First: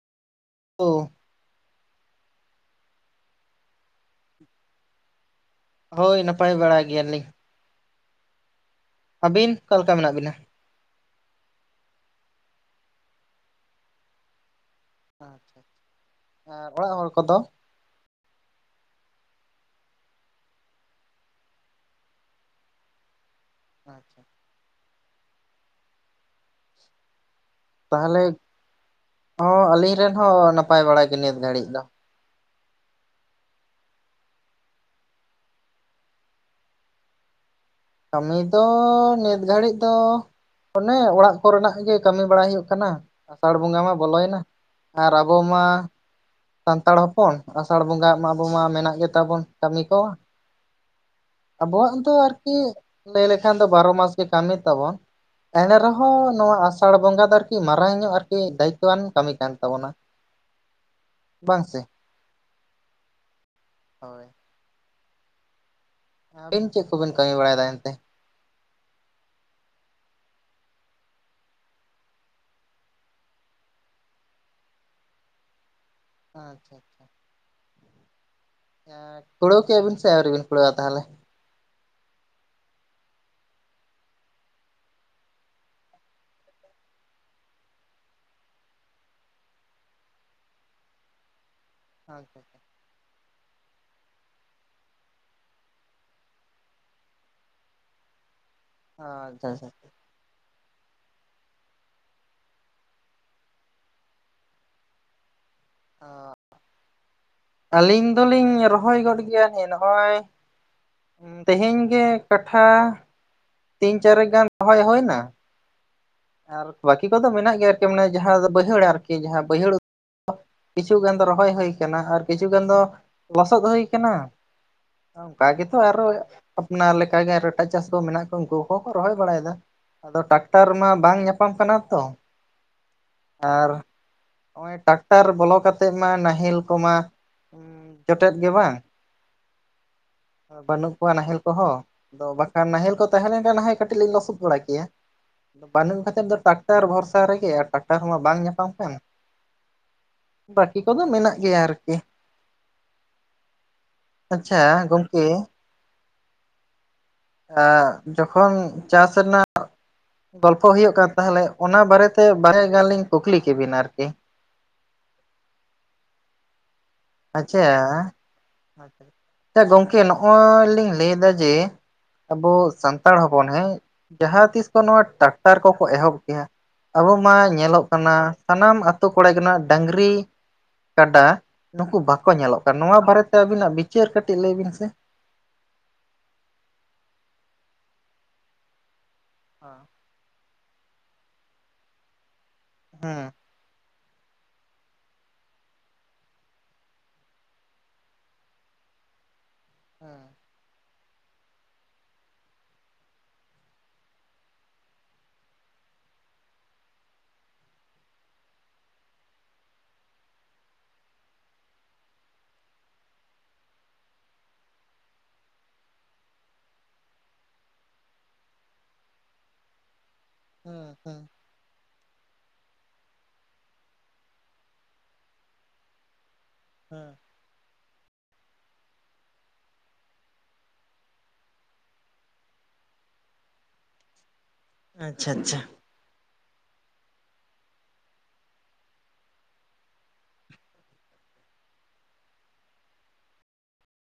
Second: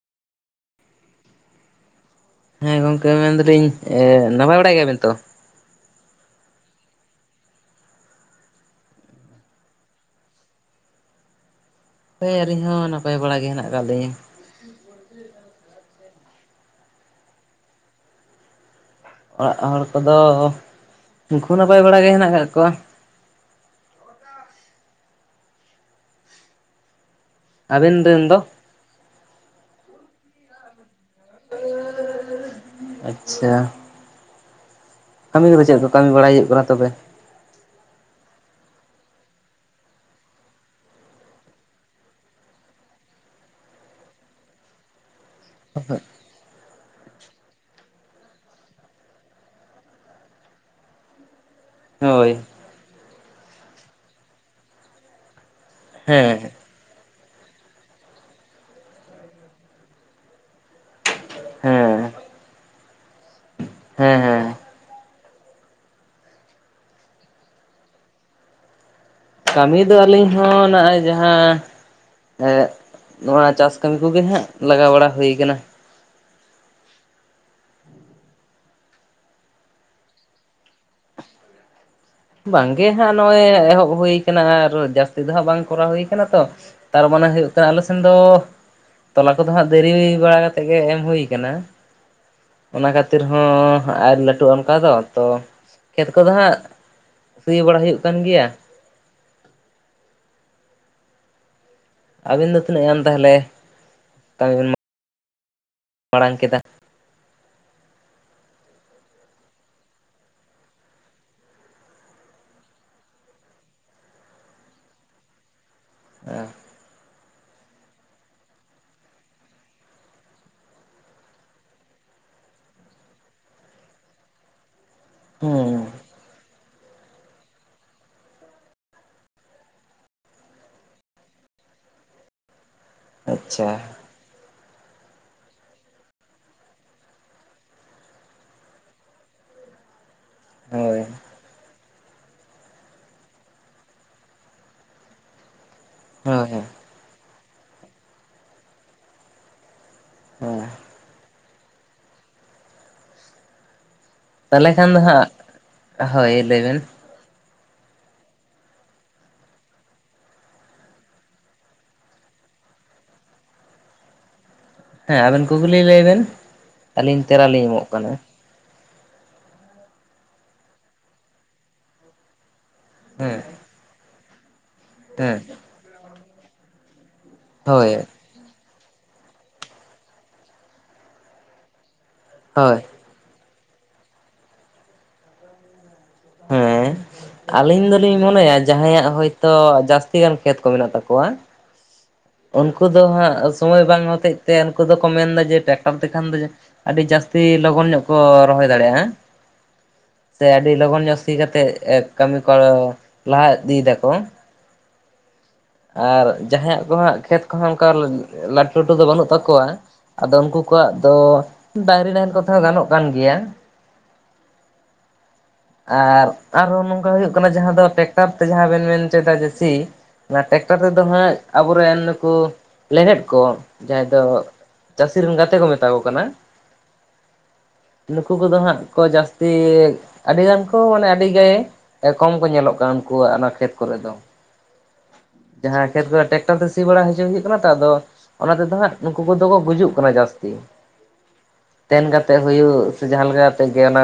ᱚ ᱦᱮᱸ ᱜᱚᱝᱠᱮ ᱢᱮᱱ ᱫᱟᱞᱤᱧ ᱱᱟᱯᱟᱭ ᱵᱟᱲᱟᱭ ᱜᱮᱭᱟ ᱵᱮᱱ ᱛᱚ ᱦᱳᱭ ᱱᱟᱯᱟᱭ ᱵᱟᱲᱟ ᱜᱮᱭᱟ ᱞᱤᱧ ᱟᱹᱵᱤᱱ ᱚᱠᱟ ᱞᱮᱠᱟ ᱢᱮᱱᱟᱜ ᱵᱤᱱᱟ ᱦᱳᱭ ᱟᱹᱞᱤᱧ ᱦᱚᱸ ᱱᱟᱯᱟᱭ ᱵᱟᱲᱟᱜᱮ ᱦᱮᱱᱟᱜ ᱟᱠᱟᱫ ᱞᱤᱧᱟᱹ ᱟᱪᱪᱷᱟ ᱟᱪᱪᱷᱟ ᱚᱲᱟᱜ ᱦᱚᱲ ᱠᱚᱫᱚ ᱚᱲᱟᱜ ᱦᱚᱲ ᱠᱚᱫᱚ ᱩᱱᱠᱩ ᱱᱟᱯᱟᱭ ᱵᱟᱲᱟᱜᱮ ᱦᱮᱱᱟᱜ ᱟᱠᱟᱫ ᱠᱚᱣᱟ ᱟᱪᱪᱷᱟ ᱟᱵᱮᱱ ᱛᱟᱦᱚᱞᱮ ᱨᱮᱱ ᱫᱚ? ᱦᱚᱸ ᱟᱹᱞᱤᱧ ᱨᱮᱱ ᱦᱚᱸ ᱱᱟᱯᱟᱭ ᱵᱟᱲᱟ ᱜᱮ ᱱᱤᱛ ᱜᱷᱟᱹᱲᱤᱡ ᱫᱚ ᱟᱪᱪᱷᱟ ᱠᱟᱹᱢᱤ ᱠᱚᱫᱚ ᱪᱮᱫ ᱠᱚ ᱠᱟᱹᱢᱤ ᱵᱟᱲᱟᱭ ᱦᱩᱭᱩᱜ ᱠᱟᱱᱟ ᱛᱚᱵᱮ ᱠᱟᱹᱢᱤ ᱫᱚ ᱱᱤᱛ ᱜᱷᱟᱹᱲᱤᱡ ᱫᱚ ᱚᱱᱮ ᱚᱲᱟᱜ ᱠᱚᱨᱮᱱᱟᱜ ᱜᱮ ᱠᱟᱹᱢᱤ ᱵᱟᱲᱟᱭ ᱦᱩᱭᱩᱜ ᱠᱟᱱᱟ ᱟᱥᱟᱲ ᱵᱚᱸᱜᱟ ᱢᱟ ᱵᱚᱞᱚᱭᱮᱱᱟ ᱟᱨ ᱟᱵᱚ ᱢᱟ ᱥᱟᱱᱛᱟᱲ ᱦᱚᱯᱚᱱ ᱟᱥᱟᱲ ᱵᱚᱸᱜᱟ ᱢᱟ ᱟᱵᱚ ᱢᱟ ᱢᱮᱱᱟᱜ ᱜᱮᱛᱟ ᱵᱚᱱ ᱠᱟᱹᱢᱤ ᱠᱚ ᱟᱵᱚᱣᱟᱜ ᱫᱚ ᱦᱳᱭ ᱟᱨᱠᱤ ᱞᱟᱹᱭ ᱞᱮᱠᱷᱟᱱ ᱫᱚ ᱵᱟᱨᱚ ᱢᱟᱥ ᱜᱮ ᱠᱟᱹᱢᱤ ᱛᱟᱵᱚᱱ ᱮᱱᱨᱮᱦᱚᱸ ᱦᱮᱸ ᱱᱚᱣᱟ ᱟᱥᱟᱲ ᱵᱚᱸᱜᱟ ᱫᱚ ᱟᱨᱠᱤ ᱢᱟᱨᱟᱝ ᱧᱚᱜ ᱟᱨᱠᱤ ᱫᱟᱭᱤᱛᱛᱚ-ᱟᱱ ᱠᱟᱹᱢᱤ ᱠᱟᱱ ᱛᱟᱵᱚᱱᱟ ᱵᱟᱝ ᱥᱮ ᱦᱮᱸ ᱦᱮᱸ ᱦᱳᱭ ᱦᱮᱸ ᱟᱹᱵᱤᱱ ᱪᱮᱫ ᱠᱚᱵᱤᱱ ᱠᱟᱹᱢᱤ ᱵᱟᱲᱟᱭᱮᱫᱟ ᱮᱱᱛᱮ ᱠᱟᱹᱢᱤ ᱫᱚ ᱟᱹᱞᱤᱧ ᱦᱚᱸ ᱱᱚᱜᱼᱚᱭ ᱡᱟᱦᱟᱸ ᱱᱚᱣᱟ ᱪᱟᱥ ᱠᱟᱹᱢᱤ ᱠᱚᱜᱮ ᱦᱟᱜ ᱞᱟᱜᱟᱣ ᱵᱟᱲᱟ ᱦᱩᱭ ᱟᱠᱟᱱᱟ ᱟᱪᱪᱷᱟ ᱟᱪᱪᱷᱟ ᱯᱩᱲᱟᱹᱣ ᱠᱮ-ᱟ ᱵᱤᱱ ᱥᱮ ᱟᱹᱣᱨᱤᱵᱤᱱ ᱯᱩᱲᱟᱹᱣᱟ ᱛᱟᱦᱚᱞᱮ ᱵᱟᱝᱜᱮ ᱦᱟᱸᱜ ᱱᱚᱜᱼᱚᱭ ᱮᱦᱚᱵ ᱦᱩᱭ ᱟᱠᱟᱱᱟ ᱟᱨ ᱡᱟᱹᱥᱛᱤ ᱫᱚ ᱦᱟᱸᱜ ᱵᱟᱝ ᱠᱚᱨᱟᱣ ᱦᱩᱭ ᱠᱟᱱᱟ ᱛᱚ ᱛᱟᱨ ᱢᱟᱱᱮ ᱦᱩᱭᱩᱜ ᱠᱟᱱᱟ ᱟᱞᱮ ᱥᱮᱱ ᱫᱚ ᱛᱚᱞᱟ ᱠᱚᱫᱚ ᱦᱟᱸᱜ ᱫᱮᱨᱤ ᱵᱟᱲᱟ ᱠᱟᱛᱮᱜ ᱜᱮ ᱮᱢ ᱦᱩᱭ ᱟᱠᱟᱱᱟ ᱟᱪᱪᱷᱟ ᱚᱱᱟ ᱠᱷᱟᱹᱛᱤᱨ ᱦᱚᱸ ᱟᱨ ᱞᱟᱹᱴᱩᱜᱼᱟ ᱚᱱᱠᱟᱫᱚ ᱛᱚ ᱠᱷᱮᱛ ᱠᱚᱫᱚ ᱦᱟᱸᱜ ᱥᱤᱭᱟᱹᱵᱟᱲᱟ ᱦᱩᱭᱩᱜ ᱠᱟᱱ ᱜᱮᱭᱟ ᱟᱪᱷᱟ ᱟᱪᱷᱟ ᱟᱵᱤᱱ ᱫᱚ ᱛᱤᱱᱟᱹᱜ ᱜᱟᱱ ᱛᱟᱦᱚᱞᱮ ᱠᱟᱹᱢᱤ ᱵᱤᱱ ᱢᱟᱲᱟᱝ ᱠᱮᱫᱟ ᱟᱹᱞᱤᱧ ᱫᱚᱞᱤᱧ ᱨᱚᱦᱚᱭ ᱜᱚᱫ ᱜᱮᱭᱟ [inaudible] ᱱᱚᱜᱼᱚᱭ ᱛᱮᱦᱮᱧ ᱜᱮ ᱠᱟᱴᱷᱟ! ᱛᱤᱱ ᱪᱟᱨᱮᱠ ᱜᱟᱱ ᱨᱚᱦᱚᱭ ᱦᱳᱭᱱᱟ ᱵᱟᱹᱠᱤ ᱠᱚᱫᱚ ᱢᱮᱱᱟᱜ ᱜᱮᱭᱟ ᱟᱨᱠᱤ ᱢᱟᱱᱮ ᱡᱟᱦᱟᱸ ᱵᱟᱹᱭᱦᱟᱹᱲ ᱟᱨᱠᱤ ᱡᱟᱦᱟᱸ ᱵᱟᱹᱭᱦᱟᱹᱲ ᱠᱤᱪᱷᱩ ᱜᱟᱱ ᱫᱚ ᱨᱚᱦᱚᱭ ᱦᱩᱭ ᱠᱟᱱᱟ ᱟᱨ ᱠᱤᱪᱷᱩ ᱜᱟᱱ ᱫᱚ ᱞᱚᱥᱚᱫ ᱦᱩᱭ ᱟᱠᱟᱱᱟ ᱚᱱᱠᱟ ᱜᱮ ᱛᱚ ᱦᱩᱸ ᱟᱨ-ᱮ ᱟᱯᱱᱟᱨ ᱞᱮᱠᱟᱜᱮ ᱟᱨ ᱮᱴᱟᱜ ᱪᱟᱥ ᱠᱚ ᱢᱮᱱᱟᱜ ᱠᱚ ᱩᱱᱠᱩ ᱠᱚᱦᱚᱸ ᱠᱚ ᱨᱚᱦᱚᱭ ᱵᱟᱲᱟᱭᱮᱫᱟ ᱟᱫᱚ ᱴᱨᱮᱠᱴᱚᱨ ᱵᱟᱝ ᱧᱟᱯᱟᱢ ᱠᱟᱱᱟ ᱛᱚ ᱟᱨ ᱟᱪᱪᱷᱟ ᱱᱚᱜᱼᱚᱭ ᱴᱨᱮᱠᱴᱟᱨ ᱵᱚᱞᱚ ᱠᱟᱛᱮᱜ ᱢᱟ ᱱᱟᱦᱮᱞ ᱠᱚᱢᱟ ᱡᱚᱴᱮᱫ ᱜᱮ ᱵᱟᱝ [inaudible] ᱵᱟᱹᱱᱩᱜ ᱠᱚᱣᱟ ᱱᱟᱦᱮᱞ ᱠᱚᱦᱚᱸ ᱟᱫᱚ ᱵᱟᱠᱷᱟᱱ ᱱᱟᱦᱮᱞ ᱠᱚ ᱛᱟᱦᱮᱸ ᱞᱮᱱᱠᱷᱟᱱ ᱱᱟᱦᱟᱸᱜ ᱠᱟᱹᱴᱤᱡ ᱞᱤᱧ ᱞᱚᱥᱚᱫ ᱵᱟᱲᱟ ᱠᱮᱭᱟ ᱵᱟᱹᱱᱩᱜ ᱠᱟᱛᱮᱫ ᱫᱚ ᱦᱳᱭ ᱦᱳᱭ ᱴᱨᱮᱠᱴᱟᱨ ᱵᱷᱚᱨᱥᱟ ᱨᱮᱜᱮ ᱟᱨ ᱴᱨᱮᱠᱴᱟᱨ ᱦᱚᱸ ᱵᱟᱝ ᱧᱟᱯᱟᱢ ᱠᱟᱱ ᱦᱳᱭ ᱵᱟᱹᱠᱤ ᱠᱚᱫᱚ ᱢᱮᱱᱟᱜ ᱜᱮᱭᱟ ᱟᱨᱠᱤ ᱟᱪᱪᱷᱟ ᱛᱟᱦᱚᱞᱮ ᱠᱷᱟᱱ ᱫᱚ ᱜᱚᱝᱠᱮ ᱦᱟᱸᱜ ᱦᱳᱭ ᱞᱟᱹᱭᱵᱮᱱ ᱮ ᱡᱚᱠᱷᱚᱱ ᱪᱟᱥ ᱨᱮᱱᱟᱜ ᱜᱚᱞᱯᱚ ᱦᱩᱭᱩᱜ ᱠᱟᱱ ᱛᱟᱦᱚᱞᱮ ᱚᱱᱟ ᱵᱟᱨᱮᱛᱮ ᱵᱟᱨᱮ ᱜᱟᱱ ᱞᱤᱧ ᱠᱩᱠᱞᱤ ᱠᱮᱵᱮᱱᱟ ᱟᱨᱠᱤ ᱦᱮᱸ ᱟᱵᱮᱱ ᱠᱩᱠᱞᱤ ᱞᱟᱹᱭ ᱵᱮᱱ ᱟᱹᱞᱤᱧ ᱛᱮᱞᱟ ᱟᱪᱪᱷᱟ ᱞᱤᱧ ᱮᱢᱚᱜ ᱠᱟᱱᱟ ᱟᱪᱪᱷᱟ ᱟᱪᱪᱷᱟ ᱜᱚᱝᱠᱮ ᱱᱚᱜᱼᱚᱭ ᱞᱤᱧ ᱞᱟᱹᱭᱫᱟ ᱡᱮ ᱟᱵᱚ ᱥᱟᱱ ᱥᱟᱱᱛᱟᱲ ᱦᱚᱯᱚᱱ ᱦᱮᱸ ᱡᱟᱦᱟᱸ ᱛᱤᱥ ᱠᱚ ᱱᱚᱣᱟ ᱦᱮᱸ ᱴᱨᱮᱠᱴᱟᱨ ᱠᱚᱠᱚ ᱮᱦᱚᱵ ᱠᱮᱼᱟ ᱟᱵᱚ ᱢᱟ ᱧᱮᱞᱚᱜ ᱦᱳᱭ ᱠᱟᱱᱟ ᱥᱟᱱᱟᱢ ᱟᱛᱳ ᱠᱚᱲᱟ ᱜᱮᱱᱟᱜ ᱰᱟᱹᱝᱨᱤ, ᱠᱟᱰᱟ, ᱱᱩᱠᱩ ᱵᱟᱠᱚ ᱧᱮᱞᱚᱜ ᱠᱟᱱᱟ ᱦᱳᱭ ᱱᱚᱣᱟ ᱵᱟᱨᱮᱛᱮ ᱟᱹᱵᱤᱱᱟᱜ ᱵᱤᱪᱟᱹᱨ ᱠᱟᱹᱴᱤᱡ ᱞᱟᱹᱭ ᱵᱮᱱ ᱥᱮ ᱦᱮᱸ ᱟᱹᱞᱤᱧ ᱫᱚᱞᱤᱧ ᱢᱚᱱᱮᱭᱟ ᱡᱟᱦᱟᱸᱭᱟᱜ ᱦᱳᱭᱛᱳ ᱡᱟᱹᱥᱛᱤ ᱟᱹᱰᱤ ᱜᱟᱱ ᱠᱷᱮᱛ ᱠᱚ ᱢᱮᱱᱟᱜ ᱛᱟᱠᱚᱣᱟ ᱩᱱᱠᱩ ᱫᱚ ᱦᱮᱸ ᱦᱟᱸᱜ ᱥᱚᱢᱚᱭ ᱵᱟᱝ ᱦᱚᱛᱮᱡ ᱛᱮ ᱩᱱᱠᱩ ᱫᱚᱠᱚ ᱢᱮᱱᱫᱟ ᱡᱮ ᱴᱨᱮᱠᱴᱟᱨ ᱛᱮᱠᱷᱟᱱ ᱫᱚ ᱟᱹᱰᱤ ᱡᱟᱹᱥᱛᱤ ᱞᱚᱜᱚᱱ ᱧᱚᱜ ᱠᱚ ᱨᱚᱦᱚᱭ ᱫᱟᱲᱮᱭᱟᱜᱼᱟ ᱦᱟᱸᱜ ᱦᱮᱸ ᱥᱮ ᱟᱹᱰᱤ ᱞᱚᱜᱚᱱ ᱧᱚᱜ ᱥᱤ ᱠᱟᱛᱮᱜ ᱠᱟᱹᱢᱤ ᱠᱚ ᱞᱟᱦᱟ ᱤᱫᱤᱭ ᱫᱟᱠᱚ ᱟᱨ ᱡᱟᱦᱟᱸᱭᱟᱜ ᱠᱚᱦᱟᱸᱜ ᱠᱷᱮᱛ ᱠᱚᱦᱚᱸ ᱚᱱᱠᱟ ᱞᱟᱹᱴᱩ ᱞᱟᱹᱴᱩ ᱫᱚ ᱵᱟᱹᱱᱩᱜ ᱛᱟᱠᱚᱣᱟ ᱟᱫᱚ ᱩᱱᱠᱩ ᱠᱚᱣᱟᱜ ᱫᱚ ᱰᱟᱝᱨᱤ ᱱᱟᱦᱮᱞ ᱠᱚᱛᱮ ᱦᱚᱸ ᱜᱟᱱᱚᱜ ᱠᱟᱱ ᱜᱮᱭᱟ [inaudible] ᱟᱨ ᱟᱨᱦᱚᱸ ᱱᱚᱝᱠᱟ ᱦᱩᱭᱩᱜ ᱠᱟᱱᱟ ᱡᱟᱦᱟᱸ ᱫᱚ ᱴᱨᱮᱠᱴᱟᱨ ᱛᱮ ᱡᱟᱦᱟᱸ ᱵᱮᱱ ᱢᱮᱱ ᱦᱚᱪᱚᱭᱮᱫᱟ ᱡᱟᱹᱥᱤ ᱚᱱᱟ ᱴᱨᱮᱠᱴᱟᱨ ᱦᱮᱸ ᱛᱮᱫᱚ ᱦᱮᱸ ᱦᱟᱸᱜ ᱟᱵᱚᱨᱮᱱ ᱱᱩᱠᱩ ᱞᱮᱦᱮᱫ ᱠᱚ ᱡᱟᱦᱟᱸᱭ ᱫᱚ ᱪᱟᱹᱥᱤ ᱨᱮᱱ ᱜᱟᱛᱮ ᱠᱚ ᱢᱮᱛᱟ ᱠᱚ ᱠᱟᱱᱟ ᱦᱮᱸ ᱱᱩᱠᱩ ᱠᱚᱫᱚ ᱦᱟᱸᱜ ᱠᱚ ᱡᱟᱹᱥᱛᱤ ᱟᱹᱰᱤ ᱜᱟᱱ ᱠᱚ ᱢᱟᱱᱮ ᱟᱹᱰᱤ ᱜᱮ ᱮ ᱠᱚᱢ ᱠᱚ ᱧᱮᱞᱚᱜ ᱠᱟᱱᱟ ᱩᱱᱠᱩᱣᱟᱜ ᱚᱱᱟ ᱠᱷᱮᱛ ᱠᱚᱨᱮ ᱫᱚ ᱟᱪᱪᱷᱟ ᱟᱪᱷᱟ ᱡᱟᱦᱟᱸ ᱠᱷᱮᱛ ᱠᱚᱨᱮ ᱴᱨᱮᱠᱴᱚᱨ ᱛᱮ ᱥᱤ ᱵᱟᱲᱟ ᱦᱚᱪᱚᱭ ᱦᱩᱭᱩᱜ ᱠᱟᱱᱟ ᱛᱚ ᱟᱫᱚ ᱚᱱᱟ ᱛᱮᱫᱚ ᱦᱟᱸᱜ ᱱᱩᱠᱩ ᱠᱚᱫᱚ ᱠᱚ ᱜᱩᱡᱩᱜ ᱠᱟᱱᱟ ᱡᱟᱹᱥᱛᱤ ᱛᱮᱱ ᱠᱟᱛᱮᱜ ᱦᱩᱭᱩᱜ ᱥᱮ ᱡᱟᱦᱟᱸ ᱞᱮᱠᱟ ᱠᱟᱛᱮᱜ ᱜᱮ ᱚᱱᱟ